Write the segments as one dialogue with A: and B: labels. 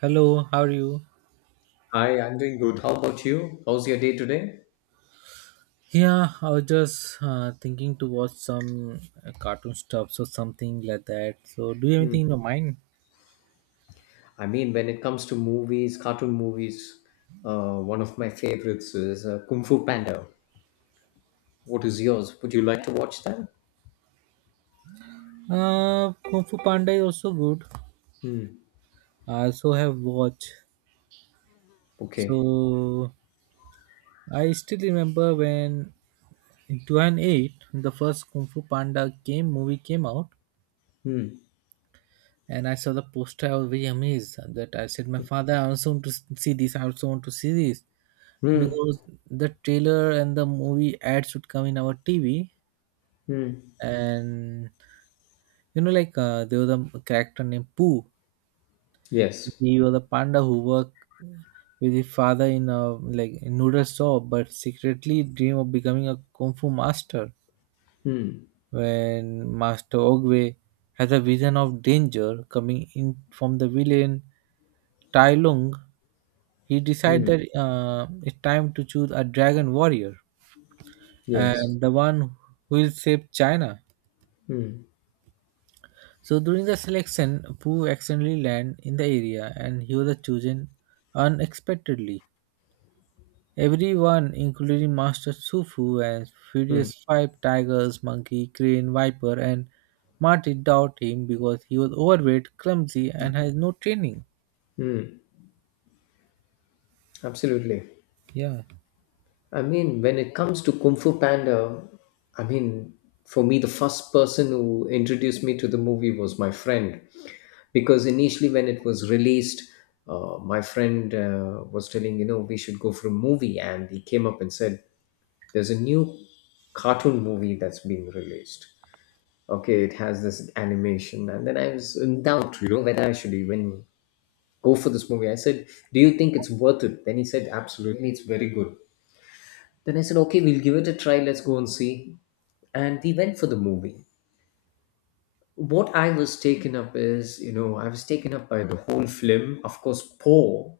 A: Hello, how are you?
B: Hi, I'm doing good. How about you? How's your day today?
A: Yeah, I was just thinking to watch some cartoon stuffs or something like that. So, do you have
B: Hmm.
A: anything in your mind?
B: I mean, when it comes to movies, cartoon movies, one of my favorites is Kung Fu Panda. What is yours? Would you like to watch that?
A: Kung Fu Panda is also good.
B: Hmm.
A: I also have watched.
B: Okay.
A: So, I still remember when in 2008 the first Kung Fu Panda game movie came out,
B: Hmm.
A: and I saw the poster. I was very amazed that I said, "My father, I also want to see this. I also want to see this."
B: Hmm.
A: Because the trailer and the movie ads would come in our TV,
B: Hmm.
A: and like there was a character named Pooh.
B: Yes.
A: He was a panda who worked with his father in a like noodle shop, but secretly dream of becoming a kung fu master.
B: Hmm.
A: When Master Ogwe has a vision of danger coming in from the villain Tai Lung, he decides
B: Hmm.
A: that it's time to choose a dragon warrior
B: Yes.
A: and the one who will save China.
B: Hmm.
A: So during the selection, Pooh accidentally land in the area and he was chosen unexpectedly. Everyone, including Master Sufu and
B: Hmm.
A: Furious Five Tigers, Monkey, Crane, Viper, and Marty, doubt him because he was overweight, clumsy, and has no training.
B: Hmm. Absolutely.
A: Yeah.
B: I mean, when it comes to Kung Fu Panda, I mean, for me, the first person who introduced me to the movie was my friend. Because initially, when it was released, my friend was telling, you know, we should go for a movie. And he came up and said, there's a new cartoon movie that's being released. Okay, it has this animation. And then I was in doubt, you know, whether I should even go for this movie. I said, do you think it's worth it? Then he said, absolutely, it's very good. Then I said, okay, we'll give it a try. Let's go and see. And we went for the movie. What I was taken up is, you know, I was taken up by the whole film. Of course, Poe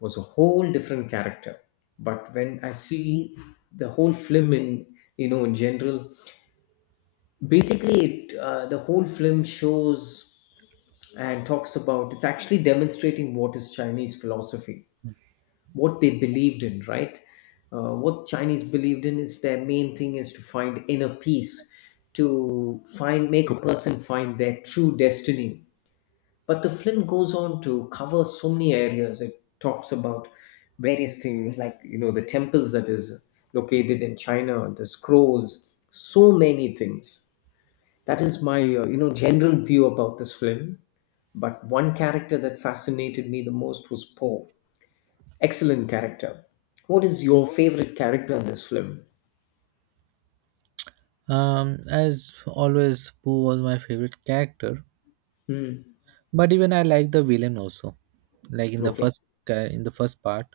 B: was a whole different character. But when I see the whole film in, you know, in general, basically it, the whole film shows and talks about, it's actually demonstrating what is Chinese philosophy, what they believed in, right? What Chinese believed in is their main thing is to find inner peace, to find make a person find their true destiny. But the film goes on to cover so many areas. It talks about various things like, you know, the temples that is located in China, the scrolls, so many things. That is my you know general view about this film. But one character that fascinated me the most was Po. Excellent character. What is your favorite character in this film?
A: As always, Pooh was my favorite character,
B: Hmm.
A: but even I like the villain also. Like in the
B: Okay.
A: first in the first part,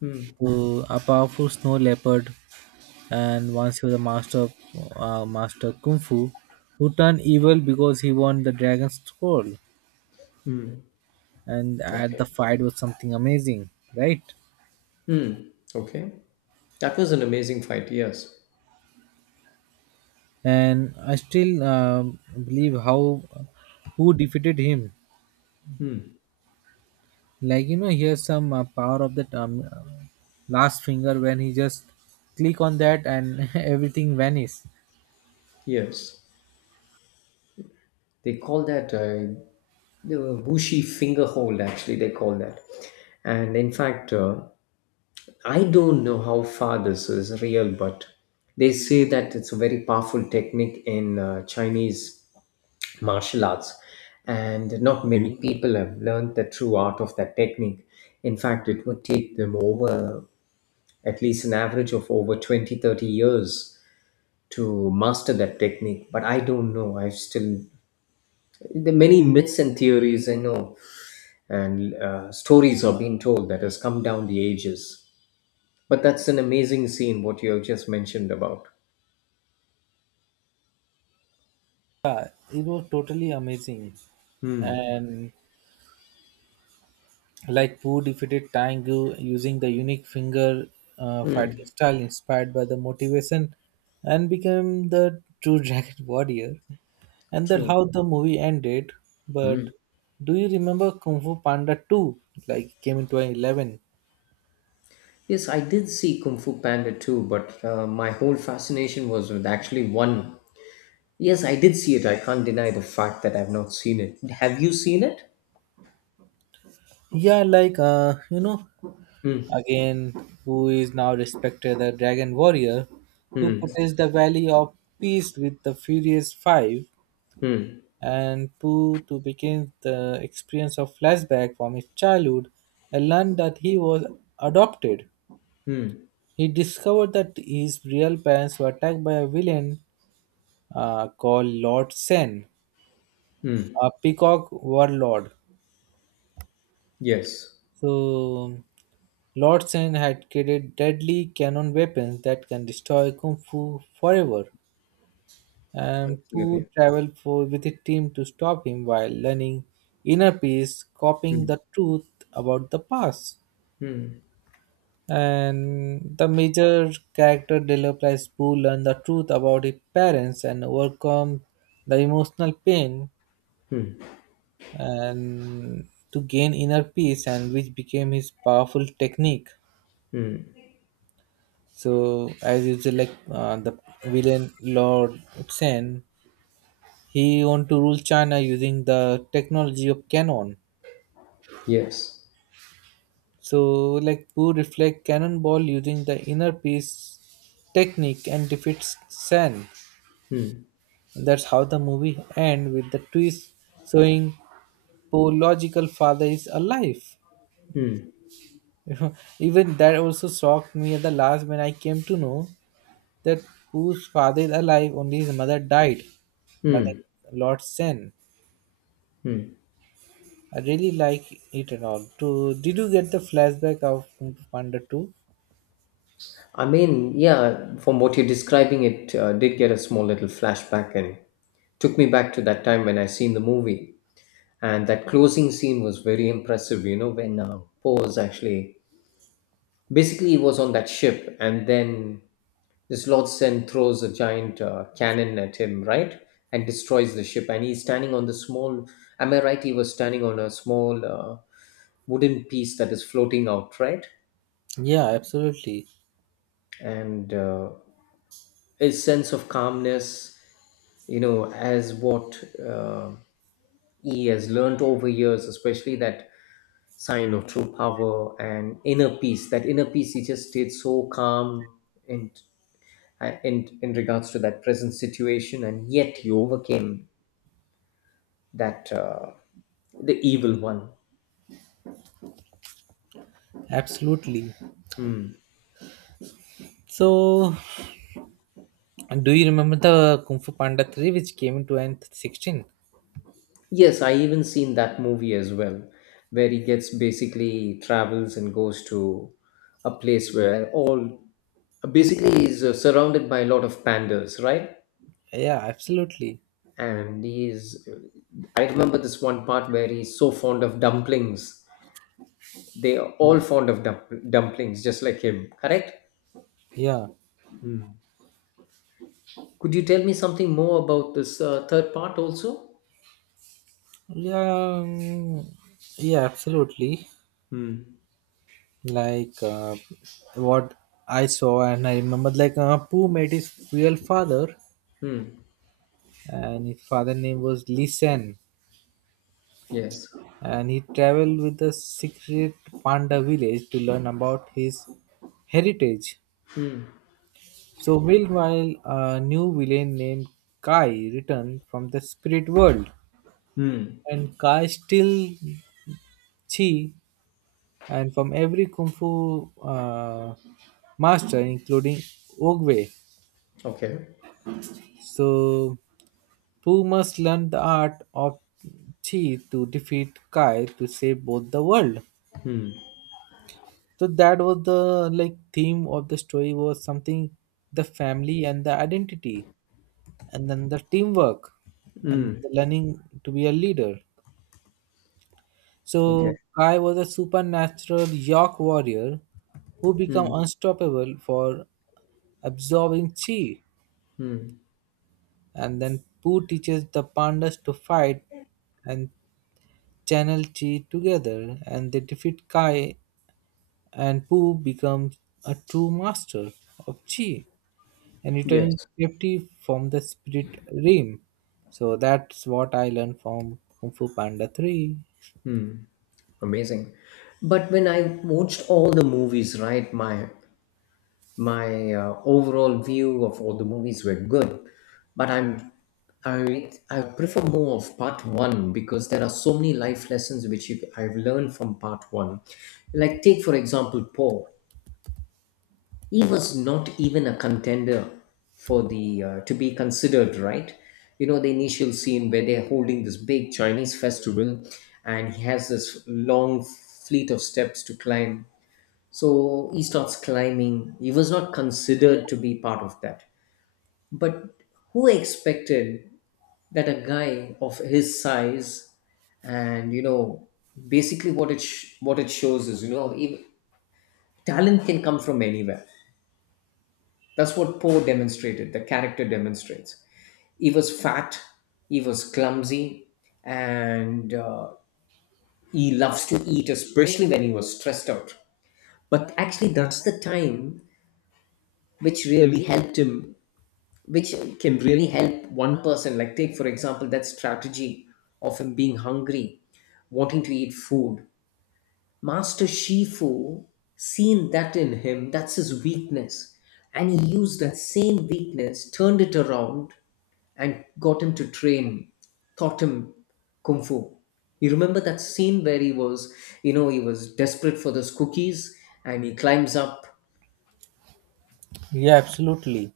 B: Hmm.
A: to a powerful snow leopard, and once he was a master of master kung fu, who turned evil because he won the dragon scroll. And at the
B: Okay.
A: fight was something amazing, right?
B: Hmm. Okay. That was an amazing fight. Yes.
A: And I still believe how who defeated him.
B: Hmm.
A: Like you know, here's some power of that last finger when he just click on that and everything vanishes.
B: Yes. They call that the Wushi finger hold. Actually, they call that. And in fact, I don't know how far this is real, but they say that it's a very powerful technique in Chinese martial arts, and not many people have learned the true art of that technique. In fact, it would take them over at least an average of over 20, 30 years to master that technique. But I don't know, I've still, there are many myths and theories, I know, and stories are being told that has come down the ages. But that's an amazing scene what you have just mentioned about.
A: It was totally amazing,
B: Hmm.
A: and like Wu defeated Tang Tangu using the unique finger fighting style inspired by the motivation and became the true dragon warrior. And that
B: True.
A: how the movie ended. But do you remember Kung Fu Panda 2? Like came in 2011.
B: Yes, I did see Kung Fu Panda too, but my whole fascination was with actually one. Yes, I did see it. I can't deny the fact that I've not seen it. Have you seen it?
A: Yeah, like
B: Hmm.
A: again, who is now respected the dragon warrior who
B: Hmm.
A: protects the valley of peace with the Furious Five
B: Hmm.
A: and Pooh to begin the experience of flashback from his childhood and learned that he was adopted.
B: Hmm.
A: He discovered that his real parents were attacked by a villain called Lord Sen,
B: Hmm.
A: a peacock warlord.
B: Yes.
A: So, Lord Sen had created deadly cannon weapons that can destroy Kung Fu forever. And Pooh
B: Absolutely.
A: traveled for, with his team to stop him while learning inner peace, copying the
B: Hmm.
A: truth about the past.
B: Hmm.
A: And the major character develops Boo learn the truth about his parents and overcome the emotional pain and to gain inner peace and which became his powerful technique. So as usual the villain Lord Sen, he want to rule China using the technology of canon.
B: Yes.
A: So like Boo reflect cannonball using the inner peace technique and defeats Sen.
B: Hmm.
A: That's how the movie ends with the twist showing biological father is alive.
B: Hmm.
A: You know, even that also shocked me at the last when I came to know that whose father is alive, only his mother died. Mother
B: Hmm.
A: Lord Sen.
B: Hmm.
A: I really like it and all. To did you get the flashback of Kung Fu Panda 2?
B: I mean, yeah, from what you're describing, it did get a small little flashback and took me back to that time when I seen the movie. And that closing scene was very impressive, you know, when Pose actually basically he was on that ship, and then this Lord Sen throws a giant cannon at him, right, and destroys the ship, and he's standing on the small, am I right, he was standing on a small wooden piece that is floating out, right?
A: Yeah, absolutely.
B: And his sense of calmness, you know, as what, uh, he has learned over years, especially that sign of true power and inner peace. That inner peace, he just stayed so calm in, in regards to that present situation, and yet he overcame that, the evil one.
A: Absolutely. So do you remember the Kung Fu Panda 3 which came in 2016?
B: Yes, I even seen that movie as well, where he gets basically travels and goes to a place where all basically he's surrounded by a lot of pandas, right?
A: Yeah, absolutely.
B: And he's, I remember this one part where he's so fond of dumplings. They are
A: Yeah.
B: all fond of dumplings, just like him, correct?
A: Yeah,
B: Hmm. Could you tell me something more about this third part also?
A: yeah, um, yeah, absolutely.
B: Hmm.
A: Like what I saw, and I remember, like Pooh met his real father,
B: Hmm.
A: and his father name was Lee Sen,
B: Yes.
A: and he traveled with the secret panda village to learn about his heritage. So meanwhile, a new villain named Kai returned from the spirit world,
B: Hmm.
A: and Kai still Chi and from every kung fu master, including Ogwe.
B: Okay.
A: So Pooh must learn the art of Chi to defeat Kai to save both the world.
B: Hmm.
A: So that was the like theme of the story was something the family and the identity and then the teamwork and
B: Hmm.
A: the learning to be a leader.
B: Okay.
A: So Kai was a supernatural York warrior who become
B: Hmm.
A: unstoppable for absorbing chi.
B: Hmm.
A: And then Pooh teaches the pandas to fight and channel chi together and they defeat Kai and Pooh becomes a true master of chi and returning
B: Yes.
A: safety from the spirit realm. So that's what I learned from Kung Fu Panda 3.
B: Amazing. But when I watched all the movies, right, my overall view of all the movies were good, but I prefer more of part one, because there are so many life lessons which you, I've learned from part one. Like take for example Paul, he was not even a contender for the, to be considered, right? You know the initial scene where they're holding this big Chinese festival, and he has this long fleet of steps to climb, so he starts climbing. He was not considered to be part of that. But who expected that a guy of his size, and, you know, basically what it what it shows is, you know, talent can come from anywhere. That's what Poe demonstrated. The character demonstrates. He was fat. He was clumsy, and he loves to eat, especially when he was stressed out. But actually, that's the time which really helped him, which can really help one person. Like take for example that strategy of him being hungry, wanting to eat food, Master Shifu seen that in him, that's his weakness, and he used that same weakness, turned it around, and got him to train, taught him kung fu. You remember that scene where he was, you know, he was desperate for those cookies and he climbs up.
A: Yeah, absolutely.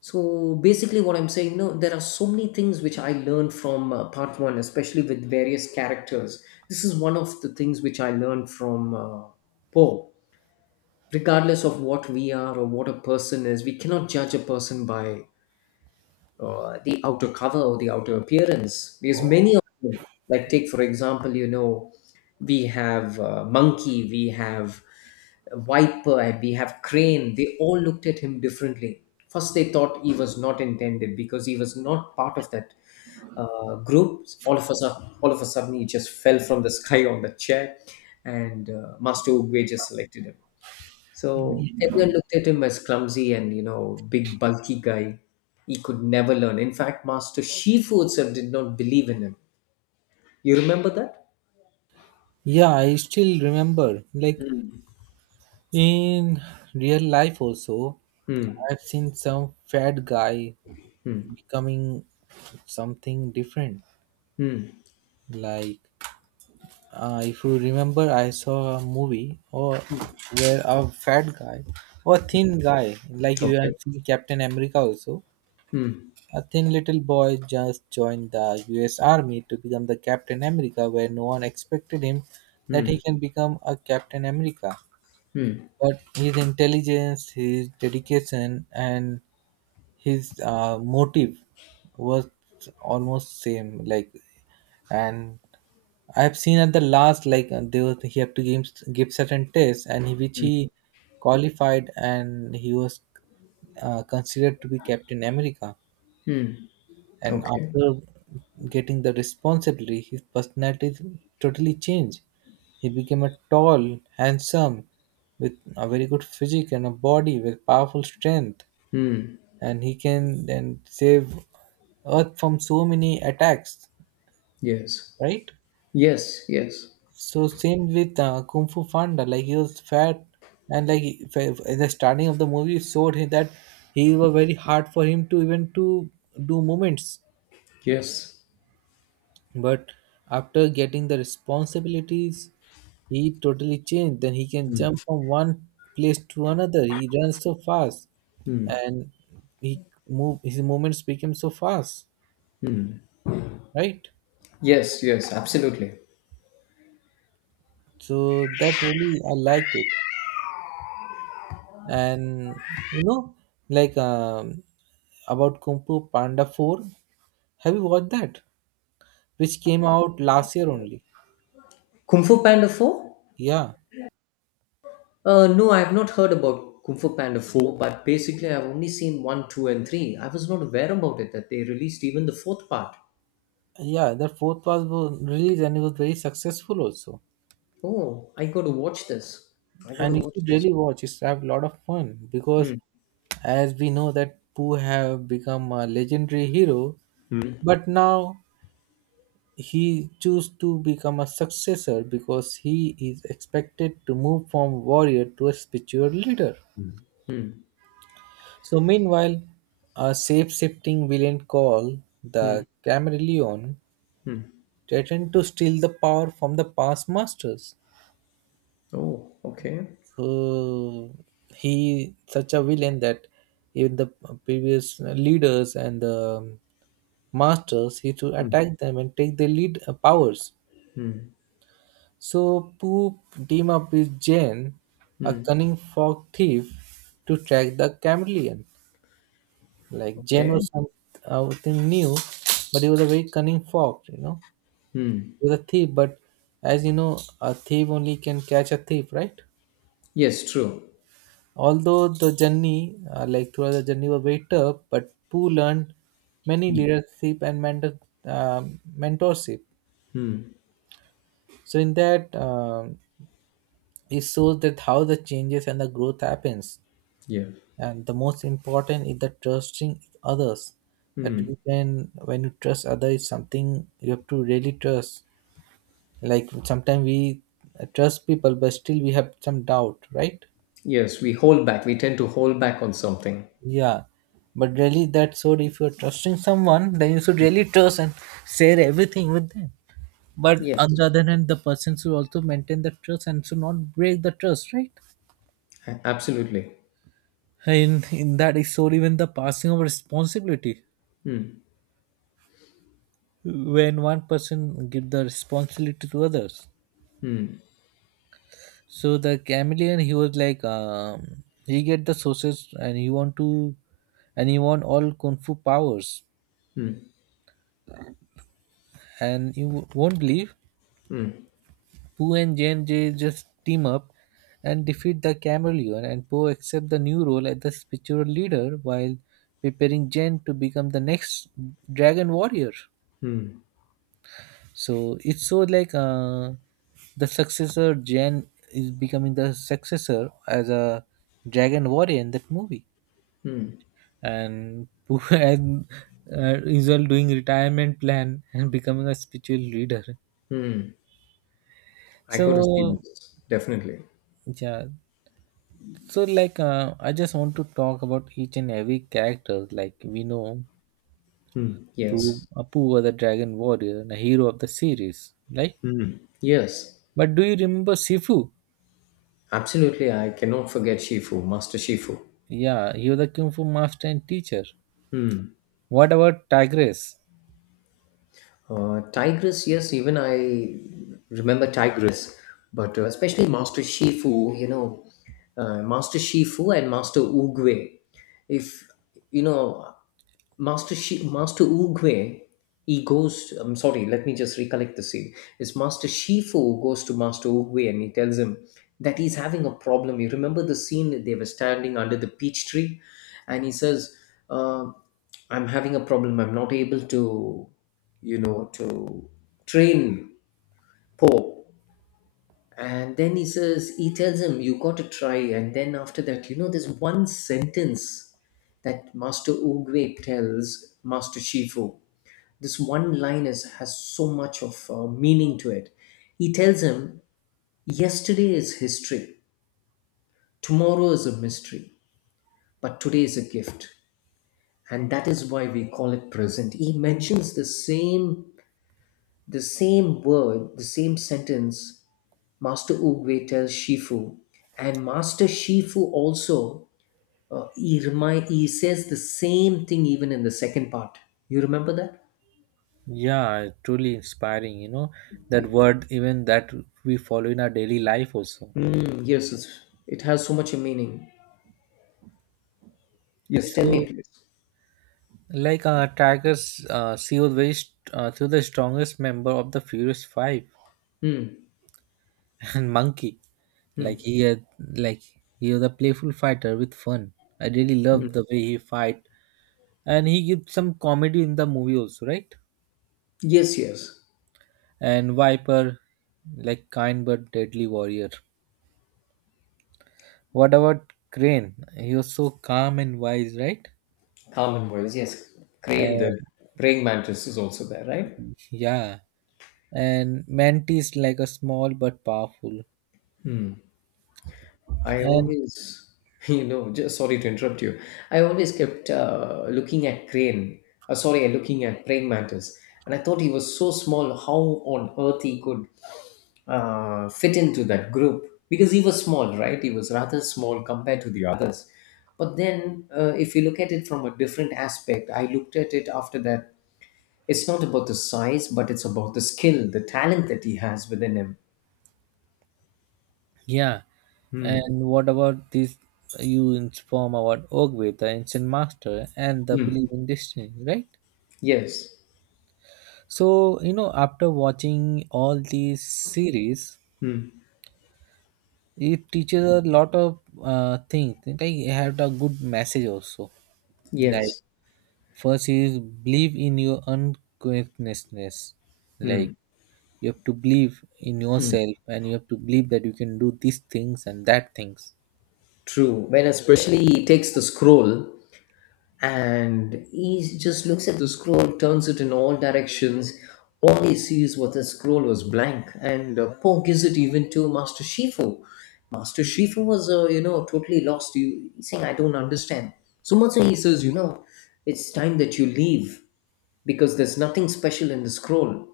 B: So basically, what I'm saying, no, there are so many things which I learned from part one, especially with various characters. This is one of the things which I learned from Poe. Regardless of what we are or what a person is, we cannot judge a person by, the outer cover or the outer appearance. There's many of them. Like take for example, you know, we have monkey, we have Viper, and we have Crane. They all looked at him differently. First, they thought he was not intended because he was not part of that group. All of a sudden, he just fell from the sky on the chair, and Master Uguay just selected him. So everyone looked at him as clumsy and, you know, big bulky guy. He could never learn. In fact, Master Shifu itself did not believe in him. You remember that?
A: Yeah, I still remember. Like
B: Hmm.
A: in real life, also,
B: Hmm.
A: I've seen some fat guy
B: Hmm.
A: becoming something different.
B: Hmm.
A: Like if you remember, I saw a movie or
B: Hmm.
A: where a fat guy or thin guy, like you have
B: Okay.
A: seen Captain America also,
B: Hmm.
A: a thin little boy just joined the U.S. Army to become the Captain America, where no one expected him that he
B: Hmm.
A: can become a Captain America.
B: Hmm.
A: But his intelligence, his dedication, and his motive was almost same. Like and I've seen at the last like they was he had to give, give certain tests and he, which
B: Hmm.
A: he qualified and he was considered to be Captain America.
B: Hmm.
A: And
B: Okay.
A: after getting the responsibility, his personality totally changed. He became a tall, handsome, with a very good physique and a body with powerful strength,
B: Hmm.
A: and he can then save Earth from so many attacks.
B: Yes.
A: Right?
B: Yes. Yes.
A: So same with Kung Fu Panda, like he was fat, and like in the starting of the movie it showed him that he was very hard for him to even to do movements.
B: Yes.
A: But after getting the responsibilities, he totally changed. Then he can jump from one place to another. He runs so fast, and he move his movements became so fast, right?
B: Yes. Yes. Absolutely.
A: So that really I liked it. And you know like um, about Kung Fu Panda 4, have you watched that which came out last year only?
B: Kung Fu Panda Four.
A: yeah
B: No, I have not heard about Kung Fu Panda 4, but basically I've only seen 1, 2, and 3. I was not aware about it that they released even the fourth part.
A: yeah, the fourth was released and it was very successful also.
B: Oh, I got to watch this. I got to
A: And you
B: watch
A: should
B: this.
A: really watch it's have a lot of fun because
B: Hmm.
A: as we know that Pooh have become a legendary hero,
B: Hmm.
A: but now he choose to become a successor because he is expected to move from warrior to a spiritual leader.
B: Hmm.
A: So meanwhile, a shape-shifting villain called
B: Hmm.
A: the Camerillion
B: Hmm.
A: threatened to steal the power from the past masters.
B: Oh, okay.
A: So he such a villain that even the previous leaders and the masters he to
B: Hmm.
A: attack them and take their lead powers. So Pooh team up with Jane, a
B: Hmm.
A: cunning fog thief, to track the Camerillion. Like Jen
B: Okay.
A: was some, something new, but he was a very cunning fox, you know.
B: Hmm.
A: He was a thief, but as you know, a thief only can catch a thief, right?
B: Yes, true.
A: Although the journey, like throughout the journey, was very tough, but Pooh learned many
B: Hmm.
A: leadership and mentor, mentorship.
B: Hmm.
A: So in that, it shows that how the changes and the growth happens.
B: Yeah.
A: And the most important is the trusting others. That
B: Hmm.
A: you can, when you trust others, it's something you have to really trust. Like sometimes we trust people, but still we have some doubt, right?
B: Yes, we hold back. We tend to hold back on something.
A: Yeah, but really that's so. If you're trusting someone, then you should really trust and share everything with them. But on the
B: Yes,
A: other hand, the person should also maintain the trust and should not break the trust, right?
B: absolutely.
A: And in that is so even the passing of responsibility.
B: Hmm.
A: When one person give the responsibility to others, so the chameleon, he was like, he get the sources and he want to, and he want all kung fu powers.
B: Hmm.
A: And you won't believe,
B: Hmm.
A: Pooh and Jen they just team up and defeat the chameleon. And Pooh accept the new role as the spiritual leader while preparing Jen to become the next dragon warrior. So it's so like the successor Jen is becoming the successor as a dragon warrior in that movie. And and usual doing retirement plan and becoming a spiritual leader.
B: I got to see
A: So
B: this. Definitely.
A: yeah, so like I just want to talk about each and every character, like we know
B: Hmm,
A: through
B: yes.
A: Apu the dragon warrior and a hero of the series, like
B: Yes,
A: but do you remember Sifu?
B: absolutely. I cannot forget Shifu, Master Shifu.
A: Yeah, he was a kung fu master and teacher. What about Tigress?
B: Tigress, yes, even I remember Tigress, but especially Master Shifu, you know, Master Shifu and Master Oogway. If, you know, Master Uguay, he goes. I'm sorry. Let me just recollect the scene. It's Master Shifu goes to Master Uguay and he tells him that he's having a problem. You remember the scene that they were standing under the peach tree, and he says, uh, "I'm having a problem. I'm not able to, you know, to train Po." And then he says, he tells him, "You got to try." And then after that, you know, there's one sentence that Master Uguay tells Master Shifu, this one line is has so much of meaning to it. He tells him, yesterday is history, tomorrow is a mystery, but today is a gift, and that is why we call it present. He mentions the same word, the same sentence, Master Uwe tells Shifu. And Master Shifu also, he says the same thing even in the second part. You remember that?
A: Yeah, truly inspiring, you know, that word, even that we follow in our daily life also.
B: Mm, yes, it's, it has so much a meaning. Yes, tell
A: So
B: me, please.
A: like tigers, she was very she the strongest member of the Furious Five,
B: Hmm.
A: and monkey.
B: Hmm.
A: Like he had, like he was a playful fighter with fun. I really love the way he fight, and he gives some comedy in the movie also, right?
B: Yes, yes.
A: And Viper, like kind but deadly warrior. What about Crane? He was so calm and wise, right?
B: Common voice, yes. Crane,
A: And
B: the praying mantis is also there, right?
A: yeah, and Mantis like a small but powerful.
B: I
A: And
B: always you know, just sorry to interrupt you. I always kept looking at crane. Sorry, looking at praying mantis, and I thought he was so small. How on earth he could fit into that group? Because he was small, right? He was rather small compared to the others. But then, if you look at it from a different aspect, I looked at it after that. It's not about the size, but it's about the skill, the talent that he has within him.
A: yeah,
B: Hmm.
A: and what about this? You inform about Ogwe, the ancient master, and the
B: Hmm.
A: belief in destiny, right?
B: Yes.
A: So you know, after watching all these series,
B: Hmm.
A: it teaches a lot of things. Like it had a good message also. Like
B: Yes,
A: first is believe in your unquietness. Like you have to believe in yourself, and you have to believe that you can do these things and that things.
B: true. When especially he takes the scroll and he just looks at the scroll, turns it in all directions. All he sees was the scroll was blank, and Poe gives it even to Master Shifu. Master Shifu was, you know, totally lost. You he's saying, "I don't understand." So much so he says, "You know, it's time that you leave because there's nothing special in the scroll."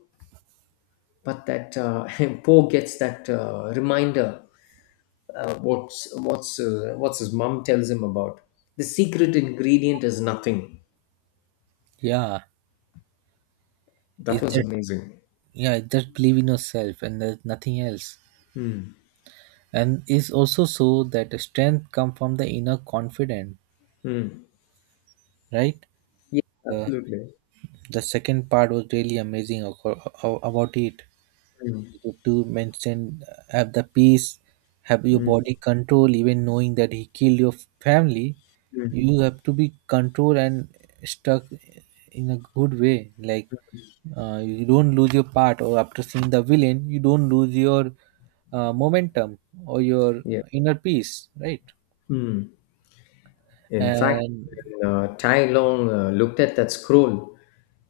B: But that Poe gets that reminder, what's his mom tells him about, the secret ingredient is nothing.
A: Yeah,
B: That
A: is
B: was
A: that
B: amazing.
A: yeah, just believe in yourself and there's nothing else.
B: Mm.
A: And it's also so that the strength come from the inner confidence,
B: Mm.
A: right?
B: Yeah,
A: uh,
B: absolutely.
A: the second part was really amazing about it
B: Mm.
A: to mention have the peace, have your
B: Mm.
A: body control even knowing that he killed your family.
B: Mm.
A: You have to be controlled and stuck in a good way, like you don't lose your part or after seeing the villain you don't lose your momentum or your
B: Yeah.
A: inner peace, right?
B: Mm. In fact,
A: And
B: when Tai Long looked at that scroll,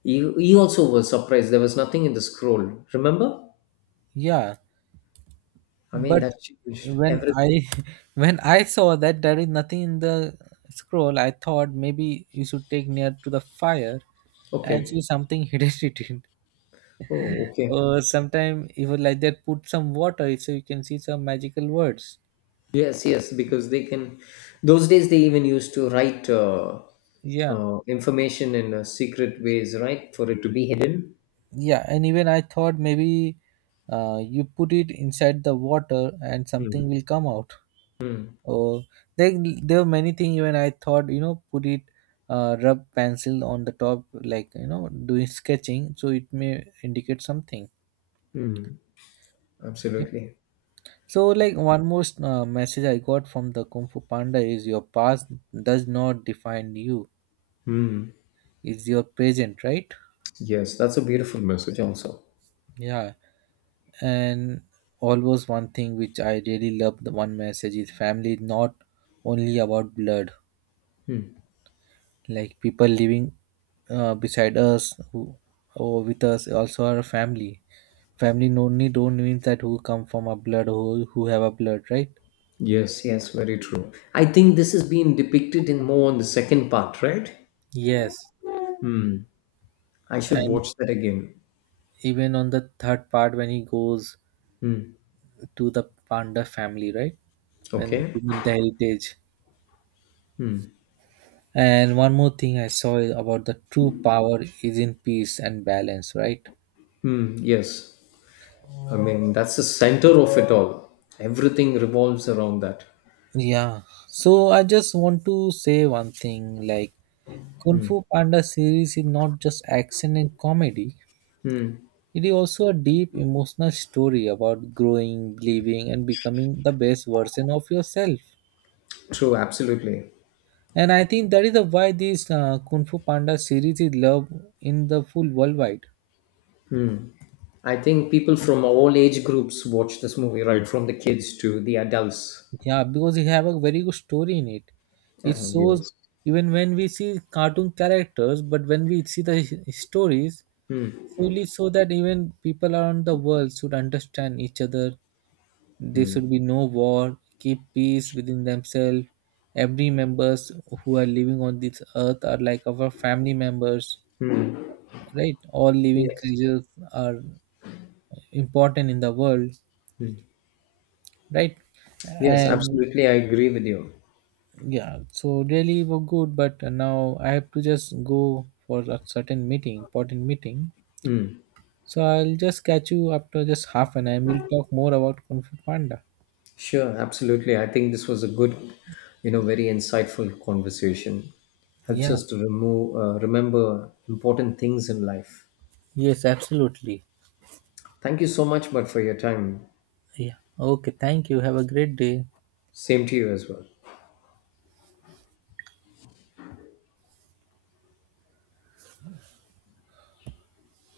B: he also was surprised. There was nothing in the scroll. Remember?
A: yeah.
B: I mean,
A: But
B: that changed
A: when
B: everything.
A: I when I saw that there is nothing in the scroll, I thought maybe you should take near to the fire and see
B: Okay.
A: something hidden it in.
B: Oh, okay.
A: Or sometime even like that, put some water so you can see some magical words.
B: Yes, yes, because they can. Those days, they even used to write
A: Yeah,
B: information in secret ways, right, for it to be hidden.
A: yeah, and even I thought maybe you put it inside the water and something
B: Mm.
A: will come out. Oh, there, there were many things even I thought, you know, put it, rub pencil on the top, like, you know, doing sketching, so it may indicate something.
B: Mm.
A: Yep.
B: Absolutely.
A: So, like, one more message I got from the Kung Fu Panda is your past does not define you,
B: Mm.
A: it's your present, right?
B: Yes, that's a beautiful message, also.
A: Yeah. And always one thing which I really love, the one message is family is not only about blood, like people living beside us who or with us also our family. Family only don't mean that who come from a blood or who have a blood, right?
B: Yes, yes, very true. I think this has been depicted in more on the second part, right?
A: Yes,
B: I should
A: and
B: watch that again.
A: even on the third part when he goes to the panda family, right, when
B: Okay.
A: to meet the heritage. And one more thing I saw is about the true power is in peace and balance, right?
B: Mm, yes. I mean, that's the center of it all. Everything revolves around that.
A: Yeah. So I just want to say one thing like Kung Fu Panda series is not just action and comedy, it is also a deep emotional story about growing, believing, and becoming the best version of yourself.
B: True, absolutely.
A: And I think that is the why this Kung Fu Panda series is loved in the full worldwide.
B: I think people from all age groups watch this movie, right? From the kids to the adults.
A: Yeah, because it have a very good story in it.
B: Yeah.
A: It shows
B: Yes.
A: even when we see cartoon characters, but when we see the stories, solely so that even people around the world should understand each other. There should be no war, keep peace within themselves. Every members who are living on this earth are like our family members, right? All living
B: Yes.
A: creatures are important in the world, right?
B: Yes,
A: And
B: absolutely. I agree with you.
A: yeah, so really were good, but now I have to just go for a certain meeting, important meeting. So I'll just catch you after just 1/2 an hour and we'll talk more about Kung Fu Panda.
B: Sure, absolutely. I think this was a good, you know, very insightful conversation. Helps
A: Yeah.
B: us to remove, remember important things in life.
A: Yes, absolutely.
B: Thank you so much, but for your time.
A: Yeah. Okay. Thank you. Have a great day.
B: Same to you as well.